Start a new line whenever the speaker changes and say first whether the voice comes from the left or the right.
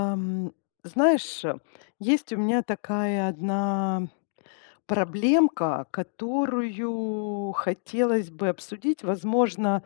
left: Ам, знаешь, есть у меня такая одна проблемка, которую хотелось бы обсудить. Возможно,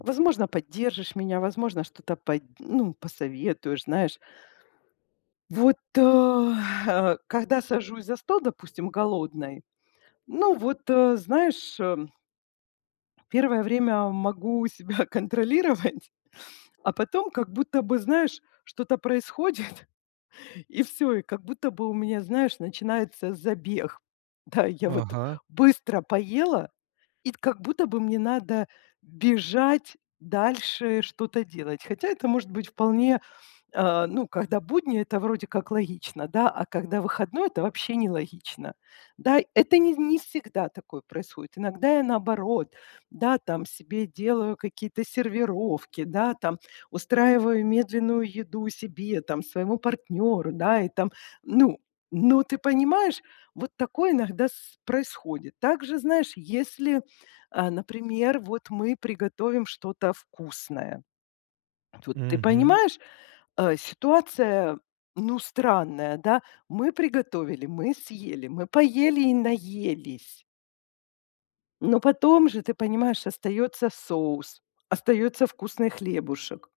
left: возможно, поддержишь меня, возможно, что-то ну, посоветуешь, знаешь. Вот когда сажусь за стол, допустим, голодной, ну вот, знаешь, первое время могу себя контролировать, а потом как будто бы, знаешь, что-то происходит. И все, и как будто бы у меня, знаешь, начинается забег. Да, я вот
right: Ага.
left: быстро поела, и как будто бы мне надо бежать дальше, что-то делать. Хотя это может быть вполне. Ну, когда будни- это вроде как логично, да, а когда выходной- это вообще нелогично. Да, это не всегда такое происходит. Иногда я наоборот, да, там себе делаю какие-то сервировки, да, там устраиваю медленную еду себе, там своему партнеру, да, и там, ну ну, ты понимаешь, вот такое иногда с происходит. Также, знаешь, если, а, например, вот мы приготовим что-то вкусное, вот ты
right: Мгм.
left: понимаешь, ситуация, ну, странная, да. Мы приготовили, мы съели, мы поели и наелись. Но потом же, ты понимаешь, остается соус, остается вкусный хлебушек.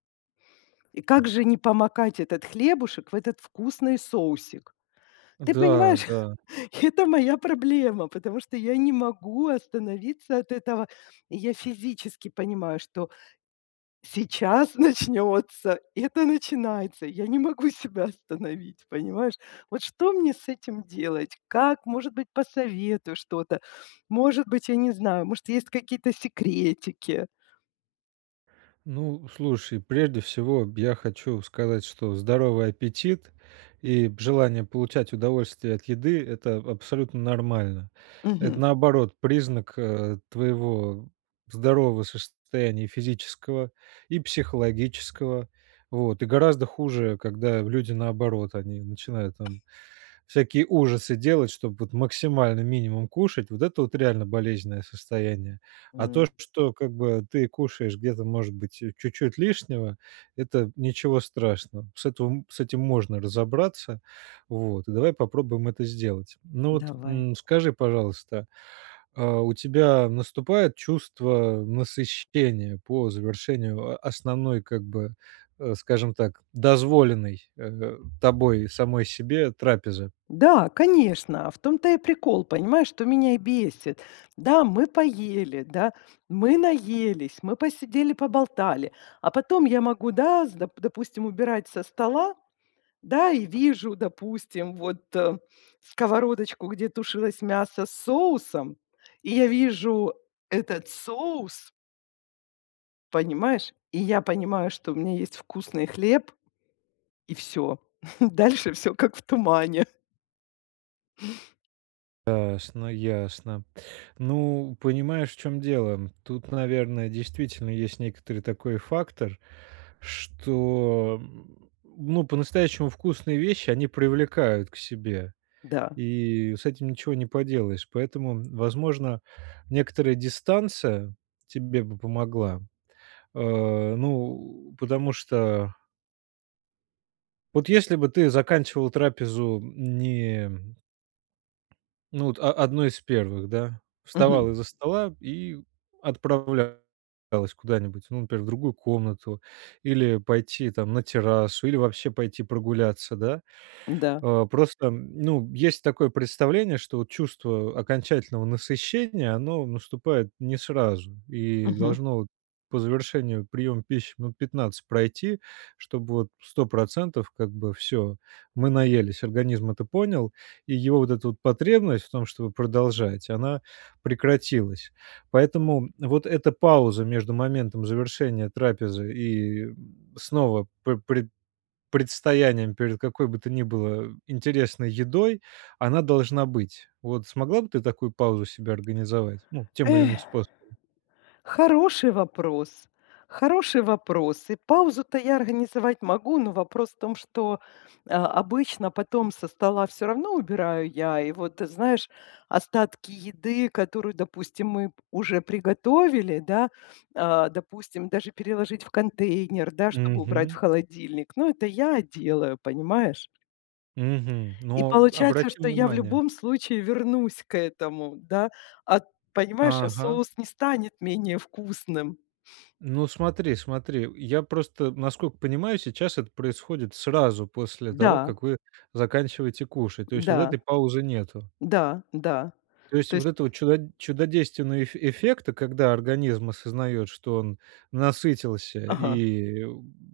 left: И как же не помакать этот хлебушек в этот вкусный соусик? Ты
right: Да,
left: понимаешь,
right: да.
left: это моя проблема, потому что я не могу остановиться от этого. И я физически понимаю, что сейчас начнется, это начинается, я не могу себя остановить, понимаешь? Вот что мне с этим делать? Как, может быть, посоветую что-то? Может быть, я не знаю, может, есть какие-то секретики?
right: Ну, слушай, прежде всего я хочу сказать, что здоровый аппетит и желание получать удовольствие от еды - это абсолютно нормально. Это,
left: Мгм.
right: наоборот, признак, твоего здорового состояния физического и психологического. Вот. И гораздо хуже, когда люди, наоборот, они начинают там всякие ужасы делать, чтобы вот максимально минимум кушать, вот это вот реально болезненное состояние. А то,
left: М,
right: что как бы ты кушаешь где-то, может быть, чуть-чуть лишнего, это ничего страшного. С этого м С этим можно разобраться. Вот, и давай попробуем это сделать. Ну вот,
left: давай.
right: скажи, пожалуйста, у тебя наступает чувство насыщения по завершению, основной, как бы, скажем так, дозволенной, тобой самой себе трапезы?
left: Да, конечно, в том-то и прикол, понимаешь, что меня и бесит. Да, мы поели, да, мы наелись, мы посидели, поболтали, а потом я могу, да, допустим, убирать со стола. Да, и вижу, допустим, вот, сковородочку, где тушилось мясо с соусом, и я вижу этот соус, понимаешь? И я понимаю, что у меня есть вкусный хлеб, и все. Дальше все как в тумане.
right: Ясно, ясно. Ну, понимаешь, в чем дело? Тут, наверное, действительно есть некоторый такой фактор, что, ну, по-настоящему вкусные вещи, они привлекают к себе.
left: Да.
right: И с этим ничего не поделаешь. Поэтому, возможно, некоторая дистанция тебе бы помогла. Ну, потому что вот если бы ты заканчивал трапезу не... Ну вот, о одно из первых, да.
left: Мгм.
right: Вставала из-за стола и отправлялась куда-нибудь, ну, например, в другую комнату, или пойти там на террасу, или вообще пойти прогуляться, да.
left: Да.
right: Просто, ну, есть такое представление, что вот чувство окончательного насыщения, оно наступает не сразу, и
left: Мгм.
right: должно вот по завершению приема пищи минут 15 пройти, чтобы вот 100% как бы все мы наелись, организм это понял, и его вот эта вот потребность в том, чтобы продолжать, она прекратилась. Поэтому вот эта пауза между моментом завершения трапезы и снова пр предстоянием перед какой бы то ни было интересной едой, она должна быть. Вот смогла бы ты такую паузу себе организовать? Ну, тем или
left: Эх.
right: иным способом.
left: Хороший вопрос. Хороший вопрос. И паузу-то я организовать могу, но вопрос в том, что а, обычно потом со стола все равно убираю я. И вот, ты знаешь, остатки еды, которую, допустим, мы уже приготовили, да, а, допустим, даже переложить в контейнер, да, чтобы убрать в
right: Мгм.
left: холодильник. Ну, это я делаю, понимаешь?
right: Мгм.
left: И
right: Но
left: получается,
right: обрати
left: что я в
right: внимание.
left: любом случае вернусь к этому, да. А, понимаешь, а
right: Ага.
left: соус не станет менее вкусным.
right: Ну, смотри, смотри, я просто, насколько понимаю, сейчас это происходит сразу после того,
left: Да,
right: как вы заканчиваете кушать. То есть вот
left: да,
right: этой паузы нету.
left: да, да.
right: То есть
left: То
right: вот
left: есть
right: этого чудодейственного эф эффекта, когда организм осознает, что он насытился
left: ага,
right: и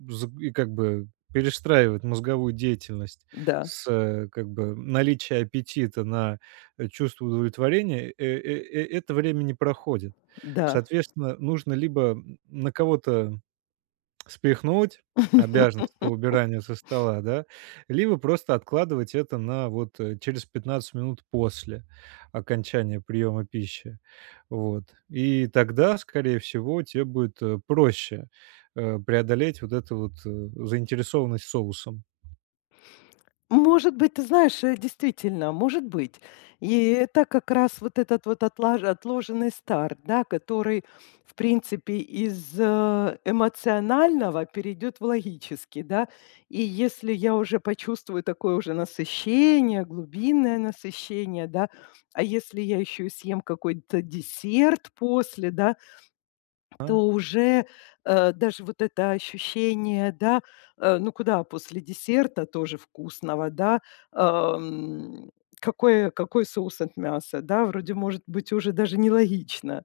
right: з и как бы перестраивает мозговую деятельность
left: да,
right: с, как бы наличия аппетита на, чувство удовлетворения, это время не проходит.
left: да.
right: Соответственно, нужно либо, на кого-то спихнуть обязанность по убиранию со стола, да, либо просто откладывать это на вот, через 15 минут после окончания приема пищи. Вот. И тогда, скорее всего, тебе будет, проще, преодолеть вот эту вот, заинтересованность соусом.
left: Может быть, ты знаешь, действительно, может быть. И это как раз вот этот вот отлаж отложенный старт, да, который, в принципе, из, эмоционального перейдет в логический, да. И если я уже почувствую такое уже насыщение, глубинное насыщение, да, а если я еще и съем какой-то десерт после, да,
right: А?
left: то уже, даже вот это ощущение, да, ну куда после десерта тоже вкусного, да, ам, какой соус от мяса, да, вроде может быть уже даже нелогично.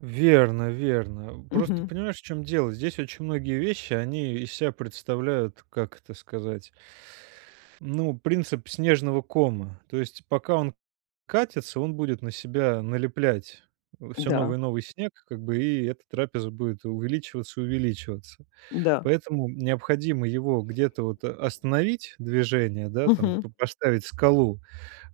right: Верно, верно. Просто
left: Мгм.
right: понимаешь, в чём дело? Здесь очень многие вещи, они из себя представляют, как это сказать... Ну, принцип снежного кома. То есть пока он катится, он будет на себя налеплять все
left: Да,
right: новый и новый снег, как бы, и эта трапеза будет увеличиваться и увеличиваться.
left: да.
right: Поэтому необходимо его где-то вот остановить движение, да, там
left: Мгм,
right: поставить скалу,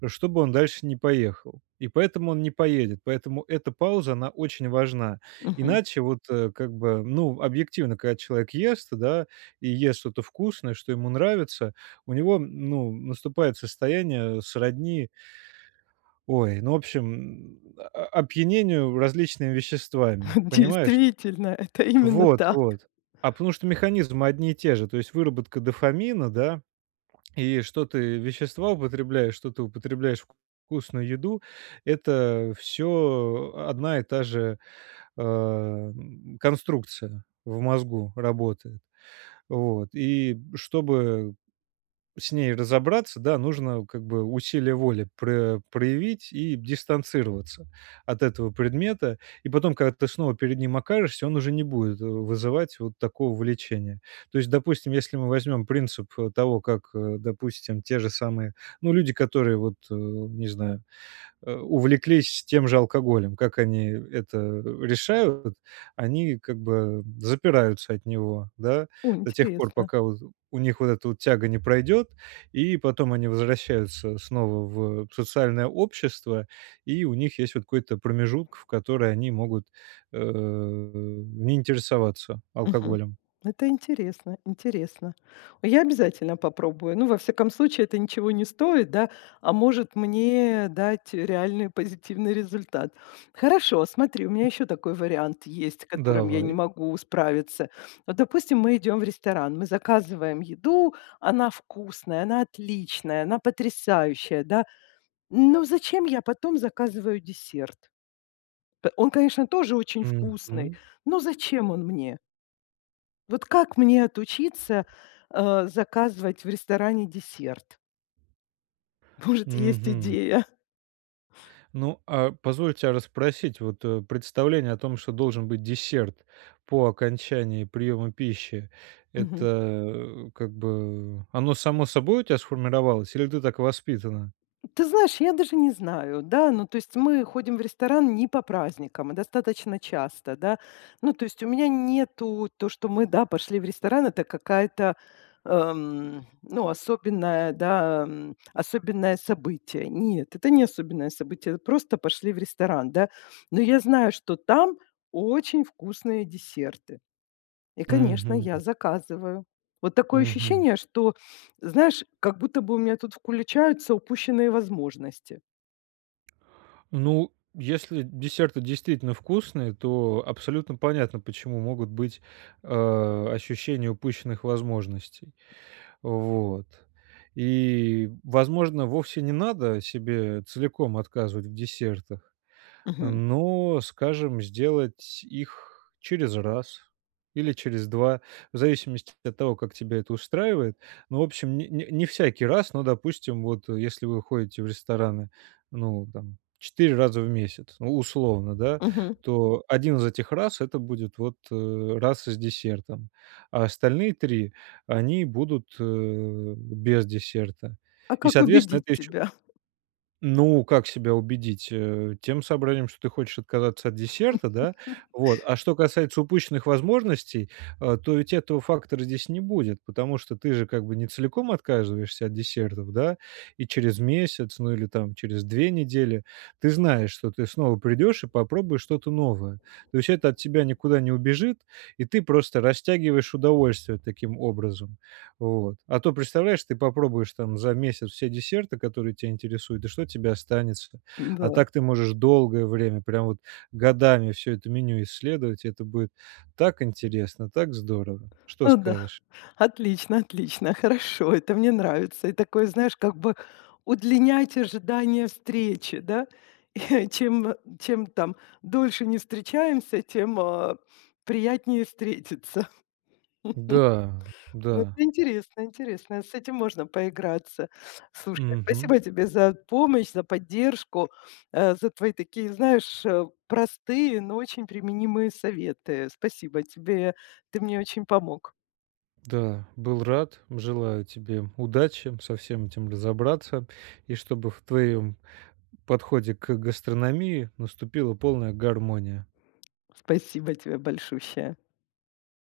right: чтобы он дальше не поехал. И поэтому он не поедет. Поэтому эта пауза, она очень важна.
left: мгм.
right: Иначе вот, как бы, ну, объективно, когда человек ест, да, и ест что-то вкусное, что ему нравится, у него, ну, наступает состояние сродни, ой, ну, в общем, опьянению различными веществами, понимаешь?
left: Действительно, это именно
right: Вот,
left: так.
right: вот. А потому что механизмы одни и те же, то есть выработка дофамина, да, и что ты вещества употребляешь, что ты употребляешь вкусную еду - это все одна и та же, конструкция в мозгу работает. Вот. И чтобы с ней разобраться, да, нужно как бы усилие воли проявить и дистанцироваться от этого предмета. И потом, когда ты снова перед ним окажешься, он уже не будет вызывать вот такого влечения. То есть, допустим, если мы возьмем принцип того, как, допустим, те же самые, ну, люди, которые вот, не знаю, увлеклись тем же алкоголем. Как они это решают? Они как бы запираются от него, да,
left: О,
right: до тех пор,
left: интересно.
right: пока вот у них вот эта вот тяга не пройдет, и потом они возвращаются снова в социальное общество, и у них есть вот какой-то промежуток, в который они могут, не интересоваться
left: Мгм.
right: алкоголем.
left: Это интересно, интересно. Я обязательно попробую. Ну, во всяком случае, это ничего не стоит, да, а может мне дать реальный позитивный результат. Хорошо, смотри, у меня еще такой вариант есть, которым я не
right: Давай.
left: могу справиться. Вот, допустим, мы идем в ресторан, мы заказываем еду, она вкусная, она отличная, она потрясающая, да. Но зачем я потом заказываю десерт? Он, конечно, тоже очень вкусный,
right: Мгм.
left: но зачем он мне? Вот как мне отучиться, заказывать в ресторане десерт? Может, есть
right: Мгм.
left: идея?
right: Ну, а позвольте расспросить, вот представление о том, что должен быть десерт по окончании приема пищи, это
left: Мгм.
right: как бы оно само собой у тебя сформировалось, или ты так воспитана?
left: Ты знаешь, я даже не знаю, да, ну, то есть мы ходим в ресторан не по праздникам, а достаточно часто, да. Ну, то есть у меня нету то, что мы, да, пошли в ресторан, это какая-то, ну, особенное, да, особенное событие. Нет, это не особенное событие, это просто пошли в ресторан, да. Но я знаю, что там очень вкусные десерты. И, конечно, я
right: Мгм.
left: заказываю. Вот такое
right: Мгм.
left: ощущение, что, знаешь, как будто бы у меня тут включаются упущенные возможности.
right: Ну, если десерты действительно вкусные, то абсолютно понятно, почему могут быть ощущения упущенных возможностей. Вот. И, возможно, вовсе не надо себе целиком отказывать в десертах,
left: Мгм.
right: но, скажем, сделать их через раз или через два, в зависимости от того, как тебя это устраивает. Ну, в общем, не всякий раз, но, допустим, вот если вы ходите в рестораны, ну, там, 4 раза в месяц, ну, условно, да,
left: Мгм.
right: то один из этих раз это будет вот раз с десертом, а остальные три, они будут без десерта.
left: А
right: И,
left: как
right: соответственно,
left: убедить
right: это еще...
left: тебя?
right: ну, как себя убедить? Тем собранием, что ты хочешь отказаться от десерта, да? Вот. А что касается упущенных возможностей, то ведь этого фактора здесь не будет, потому что ты же как бы не целиком отказываешься от десертов, да? И через месяц, ну или там через 2 недели ты знаешь, что ты снова придешь и попробуешь что-то новое. То есть это от тебя никуда не убежит, и ты просто растягиваешь удовольствие таким образом. Вот. А то, представляешь, ты попробуешь там за месяц все десерты, которые тебя интересуют, и что тебе останется? А
left: Да.
right: так ты можешь долгое время, прям вот годами все это меню исследовать, и это будет так интересно, так здорово. Что
left: Ну да.
right: скажешь?
left: Отлично, отлично, хорошо, это мне нравится. И такое, знаешь, как бы удлинять ожидание встречи, да? И Чем там дольше не встречаемся, тем, а, приятнее встретиться.
right: Да,
left: Ну, это
right: да,
left: интересно, интересно. С этим можно поиграться. Слушай,
right: мгм,
left: спасибо тебе за помощь, за поддержку, за твои такие, знаешь, простые, но очень применимые советы. Спасибо тебе. Ты мне очень помог.
right: да. Был рад. Желаю тебе удачи со всем этим разобраться, и чтобы в твоем подходе к гастрономии наступила полная гармония.
left: Спасибо тебе большущее.